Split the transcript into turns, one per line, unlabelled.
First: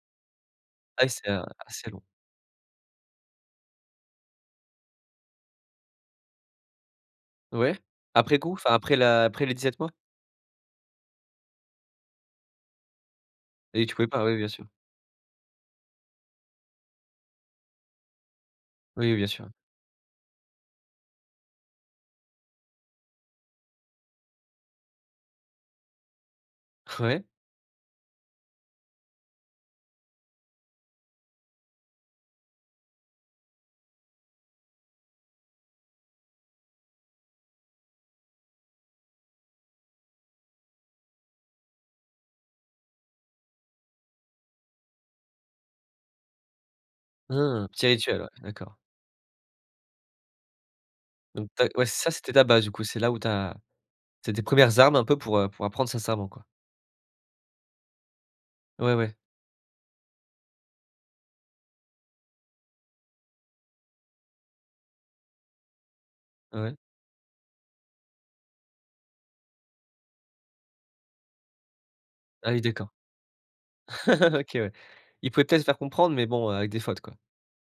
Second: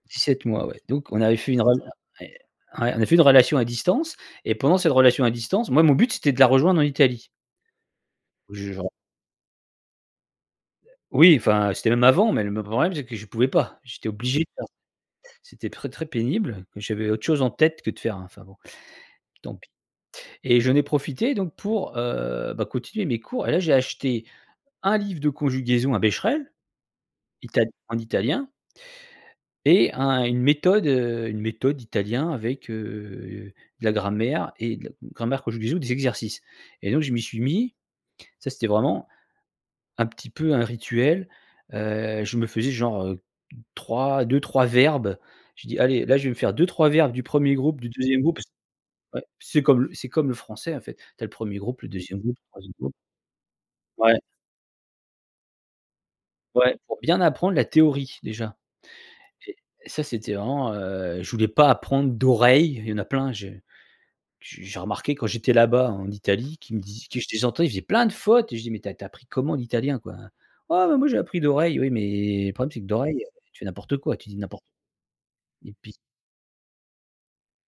17 mois, ouais.
Ouais,
Donc, on
c'est,
avait
heu,
fait une [unintelligible] ouais,
assez long.
on a fait une relation à distance et pendant cette relation à distance, moi, mon but, c'était de la rejoindre en Italie.
Ouais, après coup,
0ù
enfin,
je j'en
après la après les 17 mois?
Oui, enfin, c'était même avant, mais, le me problème, c'est que je pouvais pas,
Et tu pouvais
j'étais
pas oui,
obligé de
bien sûr.
faire. C'était très, très pénible. Et, j'avais autre chose en tête que de faire un enfin bon,
Oui, bien sûr, oui.
tant pis. Et j'en ai profité, donc, pour, heu, bah, continuer mes cours. Et là, j'ai acheté un livre de conjugaison un Bescherelle,
Ouais.
Ital en italien. Et un une méthode, heu, une méthode d'italien avec, heu, de la grammaire et de la grammaire conjugaison, des exercices. Et donc, je m'y suis mis, ça, c'était vraiment un petit peu un rituel. Heu, je me faisais, genre, heu 3 2-3 verbes. Je dis: «Allez là, je vais me faire 2-3 verbes du 1er
Mmh,
groupe,
petit
du 2e
rituel, ouais,
groupe».
d'accord.
Ouais. C'est comme le c'est comme le français, en fait, tu as le
Donc,
1er
tu as
groupe,
ouais,
le
ça,
2e
c'était
groupe, le
ta base du
3e
coup?
groupe.
C'est là où tu as
Ouais.
c'est tes 1res armes un peu pour, heu, pour apprendre sincèrement quoi.
Ouais, pour bien apprendre la théorie, déjà.
Ouais, ouais.
Et et ça, c'était vraiment, heu, je voulais pas apprendre d'oreille. Il y en a plein je j j'ai remarqué quand j'étais là-bas, en Italie,
Ah
qui
ouais?
me dis que je les entends, ils faisaient plein de fautes! Je dis: «Mais tu as tu as appris comment l'italien quoi?» «Ouais, bah moi, j'ai appris d'oreille». Oui, mais,
Ah
le
oui,
problème, c'est que
d'accord.
d'oreille, heu, tu fais n'importe quoi, tu dis
OK,
n'importe
ouais, il pouvait peut-être se
Et
faire
puis
comprendre, mais bon, heu, avec des fautes, quoi.